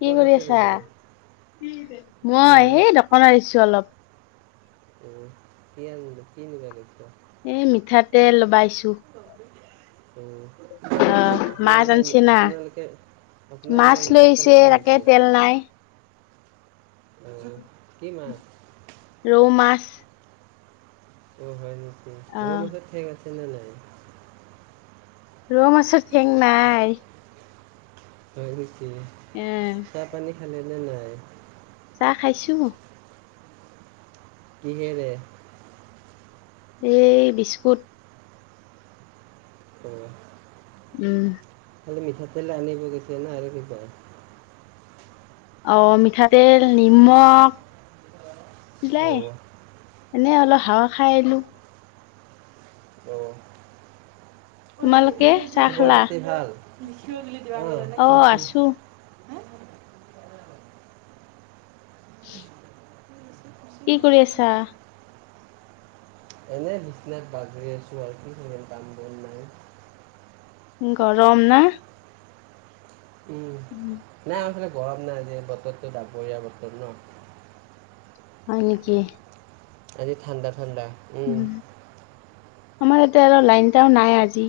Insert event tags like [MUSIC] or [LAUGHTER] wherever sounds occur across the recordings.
কি কৰি আছা? মই সেই দোকানত আহিছো অলপ [INAUDIBLE] এই মিঠাতেল লগবাইছোঁ [INAUDIBLE] অ', মাছ আপোনালোকে আনিছে না আপোনালোকে আপোনালোকে মাছ মিঠাতেল লৈছে খায় তাকে নেকি তেল নাই। কি মাছ? ৰৌ মাছ। অ', হয় নেকি ৰৌ আহ মাছৰ ঠেং আছে নে নাই ৰৌ মাছৰ ঠেং নাই। হয় নেকি এ চাহ পানী খালে নে নাই? চাহ খাইছো। কিহৰে? এই বিস্কুট। অ'। উম। মিঠাতেলে আনিব গৈছে ন' আৰু কিবা অ', মিঠাতেল নিমখ অঁ এনে অলপ হাৱা খাই আহিলো। অঁ তোমালোকে? চাহ খবৰ খালা? পাতি ভাল? অ [INAUDIBLE] আছো। [INAUDIBLE] কি কৰি হ্যাঁ? আছা? এনে বিচনাত বাগৰি আছোঁ আৰু কি [UNINTELLIGIBLE] গৰম না? উম। [INAUDIBLE] নাই [UNINTELLIGIBLE] গৰম নাই যে বতৰটো ডাবৰীয়া বতৰ ন' হয় নেকি? আজি ঠাণ্ডা ঠাণ্ডা। উম আমাৰ ইয়াতে আৰু লাইনটাও নাই আজি।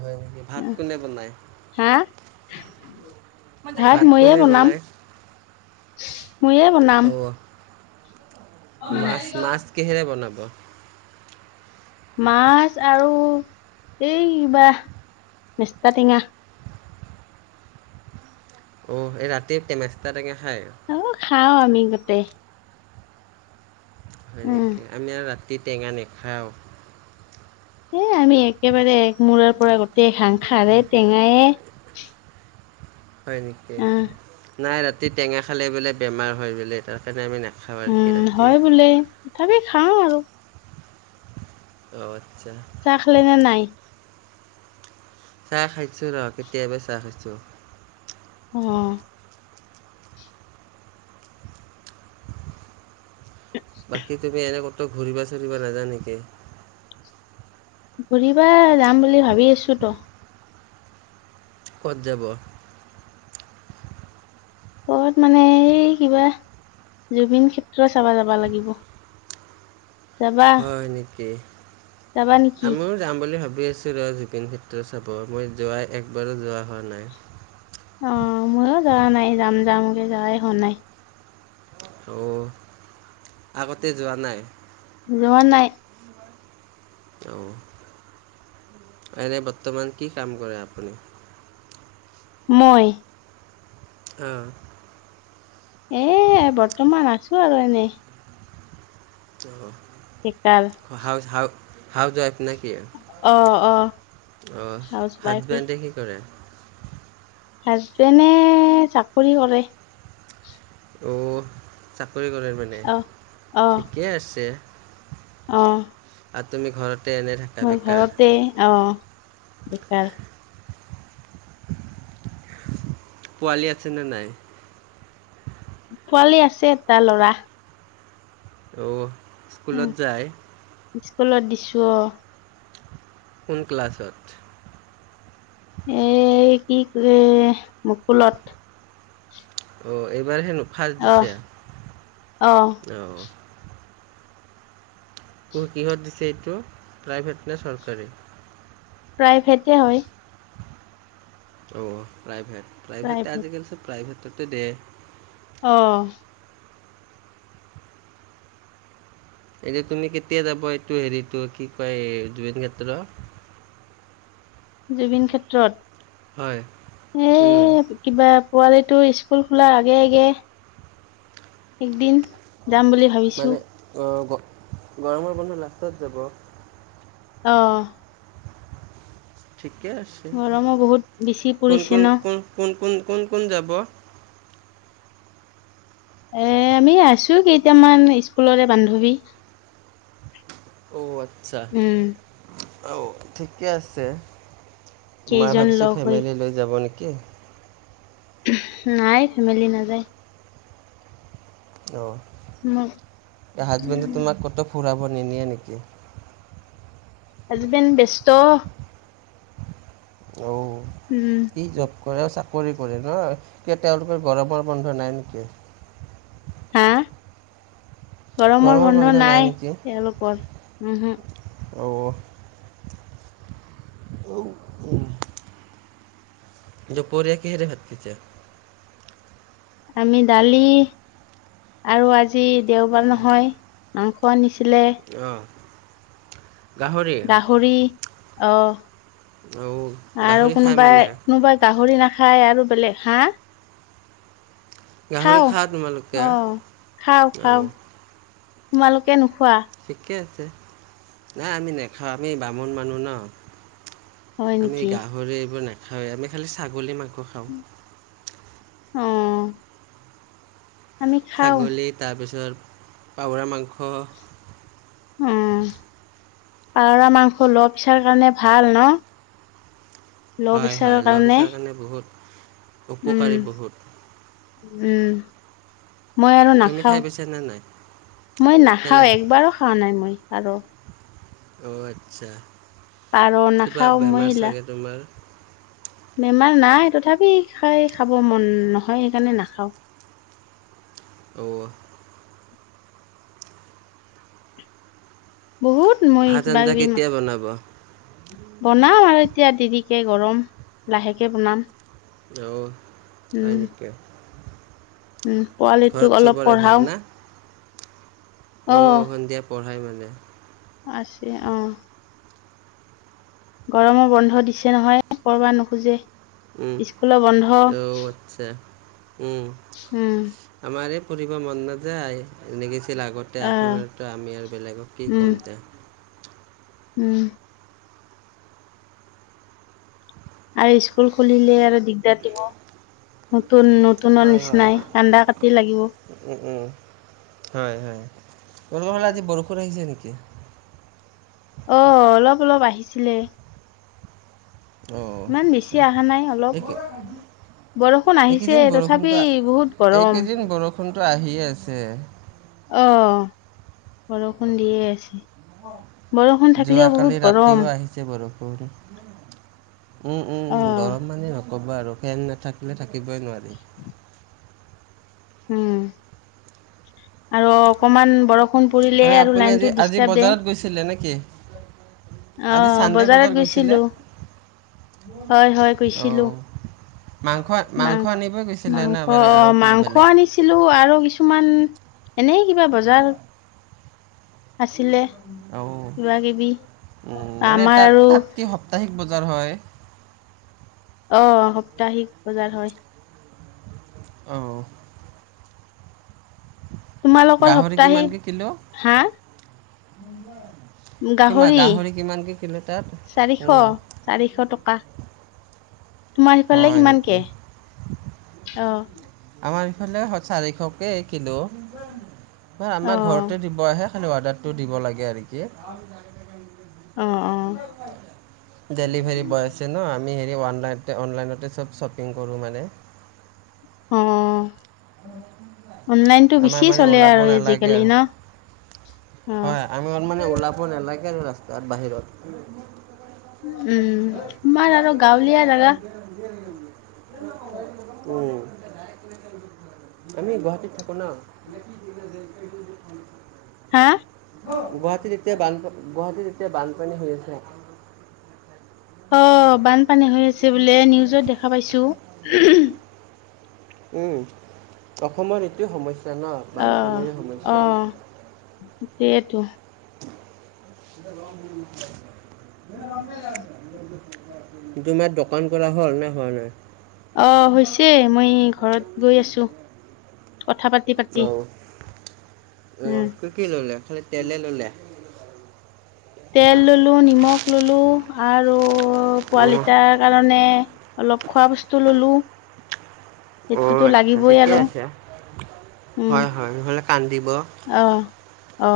হয় নেকি ভাত কোনে বনায়? হা? ভাত ময়ে কোনে বনাম, বনায় ময়ে বনাম। অ' মাছ, মাছ কিহেৰে বনাব? মাছ আৰু এই কিবা মেষ্টা টেঙা। অ', এই ৰাতি মেস্তা টেঙা খায়? অ', খাওঁ আমি গোতেই। হয় উম নেকি আমি আৰু ৰাতি টেঙা নাখাওঁ। এ আমি একেবাৰে মূৰাৰ পৰা গোটেই ঘাং খাৰে টেঙায়ে- হয় নেকি অ নাই ৰাতি টেঙা খালে বোলে বেমাৰ হয় বোলে তাৰ কাৰণে আমি নাখাওঁ। আৰু কি উম ৰাতি হয়, বোলে তথাপি খাও আৰু। অ', আচ্ছা। চাহ খালে নে নাই? চাহ খাইছো ৰ কেতিয়াবা চাহ খাইছো। অ'। বাকী তুমি এনেক কতো ঘূৰিবা চুৰিবা নাজা নেকি? ঘুৰিবা যাম বুলি ভাবি আছো তো। ক'ত যাব? কত মানে এই কিবা জুবিন ক্ষেত্ৰ চাবা যাবা লাগিব। যাবা, হয় নেকি যাবা নেকি? আমিও যাম বুলি ভাবি আছোঁ ৰ জুবিন ক্ষেত্ৰ চাব মই যোৱাই একবাৰো যোৱা হোৱা নাই। অ', ময়ো যোৱা নাই যাম যামকে যোৱাই হোৱা নাই। অ', আগতে যোৱা নাই। যোৱা নাই। অ', এনে বৰ্তমান কি কাম কৰে আপুনি? মই। অ'। এ বৰ্তমান আছো আৰু এনেই। অ'। বেকাৰ। হাউ হা হাউচ ৱাইফ নেকি? অ', অ'। অ', হাউচ ৱাইফে হাজবেণ্ড কি কৰে? হাজবেণ্ডে চাকৰি কৰে। অ', চাকৰি কৰে মানে অ অ ঠিকেই আছে। অ'। আৰু তুমি ঘৰতে এনে থাকাঁ? মোৰ ঘৰতে অ', বেকাৰ। পোৱালি আছে নে নাই? পোৱালী আছে এটা ল'ৰা। অ', উম স্কুলত যায়? স্কুলত দিছো অ'। কোন ক্লাছত? এ কি মুকুলত। অ', এইবাৰ হেনো ফাৰ্ষ্ট অ অ দিছে অ'। কিহত দিছে এইটো প্ৰাইভেট নে চৰকাৰী? প্ৰাইভেটে হয়। অ', প্ৰাইভেট প্ৰাইভেট আজিকালি চ প্ৰাইভেটতো দে। অ'। এতিয়া তুমি কেতিয়া যাব এইটো হেৰিটো কি কয় জুবিন ক্ষেত্ৰ- জুবিন হয় ক্ষেত্ৰত উম, এই কিবা পোৱালিটো স্কুল খোলাৰ আগে আগে একদিন। যাম বুলি ভাবিছোঁ। অ' গৰমৰ বন্ধৰ লাষ্টত যাব? অহ' ঠিকে আছে, গৰমো বহুত বেছি কোন পৰিছে কোন ন কোন কোন কোন কোন কোন যাব। এ আমি আছোঁ, কেইটামান স্কুলৰে বান্ধৱী। অ' আচ্ছা, উম অ' ঠিকে আছে। মই কেইজন ভাবিছোঁ লগ হৈ ফেমিলি লৈ যাব নেকি? নাই ফেমেলি নাযায়। মোৰ অ' হাজবেণ্ডে তোমাক ক'তো ফুৰাব নি নিয়ে নেকি? হাজবেণ্ড ব্যস্ত অ' উম। কি জব কৰে আৰু চাকৰি কৰে ন কি তেওঁলোকৰ গৰমৰ বন্ধ নাই নেকি? হা গৰমৰ বন্ধ নাই তেওঁলোকৰ হ'ম হ'ম। অ' [UNINTELLIGIBLE] দুপৰিয়া কিহৰে দি ভাত খাইছা? আমি দালি আৰু আজি দেওবাৰ নহয়, মাংস আনিছিলে। অ' গাহৰি অ' আৰু গাহৰি খাই মানে কোনোবাই কোনোবা। গাহৰি নাখায় আৰু বেলেগ হাঁহ গাহৰি খাওঁ খোৱা তোমালোকে আহ খাওঁ খাওঁ। অ' তোমালোকে নোখোৱা। ঠিকে আছে, নাই আমি নেখাওঁ আমি বামুণ মানুহ ন। হয় আমি নেকি গাহৰি এইবোৰ নাখাওঁৱেই। আমি খালি ছাগলী মাংস খাওঁ। অহ' ছাগলী তাৰপিছত পউৰা মাংস। অ' পাৱৰা মাংস লো পেছাৰ কাৰণে ভাল ন। ল' হয়, প্ৰেছাৰৰ হয়, লোৰা পেচাৰ কাৰণে বহুত উম উপকাৰী বহুত। উম। মই আৰু তুমি নাখাওঁ। খাই পাইছানে নাই মই নাখাওঁ, কেলাই একবাৰো খোৱা নাই মই আৰু। অ' আচ্ছা পাৰ কিবা নাখাওঁ মই বেমাৰ চাগে তোমাৰ। বেমাৰ নাই তথাপি খাই খাব মন নহয় সেইকাৰণে নাখাওঁ। অ' বহুত মই ভাত কিবা আঞ্জা কিবি কেতিয়া বনাব বনাম আৰু এতিয়া দেৰিকে গৰম লাহেকে বনাম। অ' হয়া উম নেকিয়া। উম, পোৱালিটোক অলপ চবৰে পঢ়াও। অ' সন্ধিয়া পঢ়াই মানে। আছে অ' গৰমৰ বন্ধ দিছে নহয় পঢ়বাৰ নোখোঁজে। উম, অ' আচ্ছা উম। উম। আমাৰ এই পৰিবাৰৰ মন নাযায় এনেগৈছিল আগত। আহ তেআখনতে আমি আৰু বেলেগক কি উম ক'মতে। উম। আৰু স্কুল খুলিলে আৰু দিগদাৰ দিব। নতুন, নতুনৰ নিচিনাই কান্দা কাটি লাগিব। উম্, উম্, হয় হয়, তোমালোকৰ ফালে আজি বৰষুণ আহিছে নেকি? অ', অলপ অলপ আহিছিলে। অঁ ইমান বেছি আচ্ছা অহা নাই অলপ। এই কি- বৰষুণ আহিছে, এইকেইদিন তথাপি বহুত গৰম। ফোনটো আহিয়ে আছে। অ', বৰষুণ দিয়ে আছে। বৰষুণ থাকিলেও, যোৱাকালি বহুত ৰাতিও গৰম। আহিছে বৰষুণ উম্, অ উম্, গৰম মানে- নক'বা আৰু ফেন নাথাকিলে থাকিবই নোৱাৰি। উম। উম্। আৰু অকমান বৰষুণ পৰিলে আৰু লাইনটো ডিষ্টাৰ্ব দিয়ে। ছিলে নেকি? অ', বজাৰত গৈছিলোঁ, হয়, হয়, গৈছিলোঁ। অঁ মাংস মাংস, আনিবই গৈছিলে নে আৰু কিবা মাংস বেলেগ আনিছে ছিলো আৰু কিছুমান এনে কিবা বজাৰ আছিলে অঁ কিবা কিবি আমাৰ আৰু সাপ্তাহিক বজাৰ হয়। অ', সাপ্তাহিক বজাৰ হয়। অ', তোমালোকৰ গাহৰি সপ্তাহিক, কিমানকৈ কিলো হা। কিমা গাহৰি, কিমানকৈ কিলো তাত চাৰিশ। উম, চাৰিশ টকা, তোমাৰ সেইফালে হয় কিমান কে। নেকি অ', আমাৰ এইফালে চাৰিশকৈ কিলো, অ আমাৰ ঘৰতে দিব আহে। খালি অৰ্ডাৰটো দিব লাগে আৰু কি। অ ডেলিভাৰী বয় আছে ন। আম- আমি হেৰি অনলাইন, অনলাইনতে চব শ্বপিং কৰোঁ মানে। অ', অনলাইনটো আমাৰ বেছি মানে চলে ওলাব আৰু নালাগে আজিকালি আৰু ন। অ হয়, আমি অলমানে উলাব নলাগে, ৰাস্তাৰ বাহিৰত। উম্, আমাৰ আৰু গাঁৱলীয়া জাগা। িয়ে ন নে [UNINTELLIGIBLE] উ উম্, আমি গুৱাহাটীত থাকো না। হা, গুৱাহাটীত এতিয়া বান, গুৱাহাটীত এতিয়া বানপানী হৈ আছে। অ', বানপানী হৈ আছে বোলে। নিউজত দেখা পাইছোঁ। উম্, অসমৰ এইটোয় সমস্যা ন, বানপানীৰ সমস্যা। সেইতো। [INAUDIBLE] ৰম ল [UNINTELLIGIBLE] তোমাৰ দোকান কৰা হ'ল নে হোৱা নাই। অ', হৈছে মই ঘৰত গৈ আছোঁ কথা প অ', উম অ' কি কি ললে, খালি তেলে ললে। তেল ললোঁ, নিমখ ললোঁ আৰু অ', পোৱালিটাৰ কাৰণে অলপ খোৱা বস্তু ললোঁ। আচছা ঠিকে আৰু আছে, উম হয়, হয়, নহ'লে কান্দিব। অ', অ'।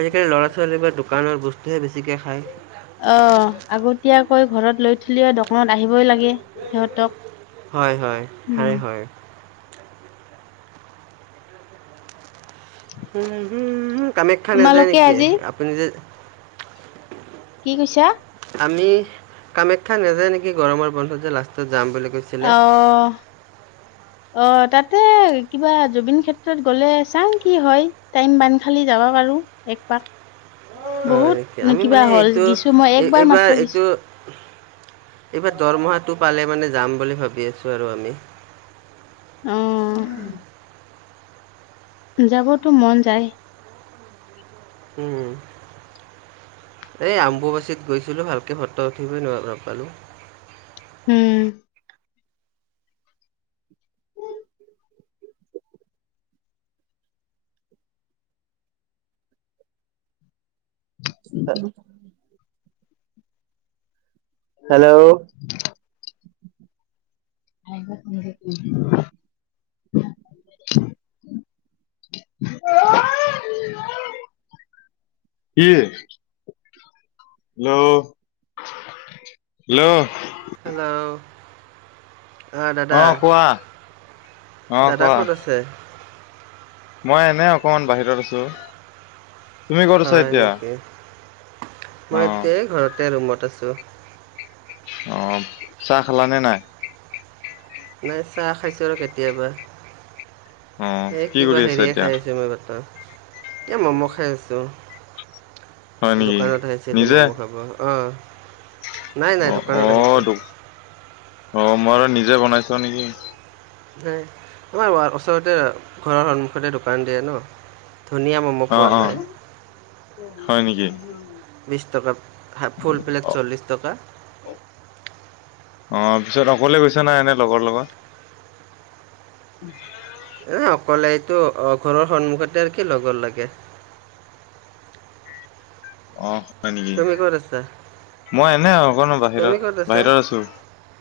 আজিকালি ল'ৰা ছোৱালী বা দোকানৰ বস্তুহে বেছিকে খায়। অ', আগতীয়াকৈ ঘৰত লৈ থিলিও দোকনত আহিবই লাগে সিহঁতক। হয়, হয়, হয়, উম, হয়। হম, কামাখ্যা নাযায় তোমালোকে নেকি আজি আপুনি যে কি কৈছা? আমি কামাখ্যা নাযায় নেকি গৰমৰ বন্ধত যে লাষ্টত যাম বুলি কৈছো। অ'। [INAUDIBLE] অ', তাতে কিবা জুবিন ক্ষেত্ৰত গ'লে চাওঁ কি হয়, টাইম বান্ধ খালি যাবা পাৰো। একবাৰ। হয়, আমি মানে এইটো গিছো মই একবাৰ এইবাৰ মাত্ৰ গিছো এইটো এইবাৰ দৰমহাটো পালে মানে যাম বুলি ভাবি আছো আৰু আমি। অ'। যাবতো মন যায়। উম, এই আম্বুবাচীত গৈছিলোঁ ভাল একে ফটো উঠিবই নাপালোঁ। উম। [UNINTELLIGIBLE] হেল্ল'। [INAUDIBLE] [INAUDIBLE] কি? Hello, hello. হেল্ল'। আহ দাদা, অ', কোৱা অ', দাদা কোৱা কত আছে? মই এনে অকমান বাহিৰত আছোঁ, তুমি ক'ত আছা হয় এতিয়া? নেকি অ মই এতিয়াই ঘৰতে ৰুমত আছোঁ। অ', চাহ খালা নে নাই? নাই চাহ খাইছোঁ আৰু কেতিয়াবা, অ এই কি কৰি কিবা আছা হেৰিয়ে এতিয়া খাই আছো। এতিয়া ম'ম' খাই আছোঁ। হয় নেকি দোকানত আহিছিলো নিজে ম'ম' খাব, অ', নাই, নাই অ অ দোকানত আহিছো। দো অ', মই আৰু নিজে বনাইছ নেকি। আমাৰ ওচৰতে ঘৰৰ সন্মুখতে দোকান দিয়ে ন ধুন অ', অ' হয় নেকি? বিশ টকা ফুল প্লেট অ চল্লিছ টকা। অ', পিছত অকলে গৈছে নাই এনে লগৰ লগত? উম। এ, অকলে এইটো অ', ঘৰৰ সন্মুখতে আৰু কি লগৰ লাগে। অ', হয় নেকি? তুমি ক'ত আছা মই এনে অকন তুমি ক'ত আছা বাহিৰত-বাহিৰত আছো।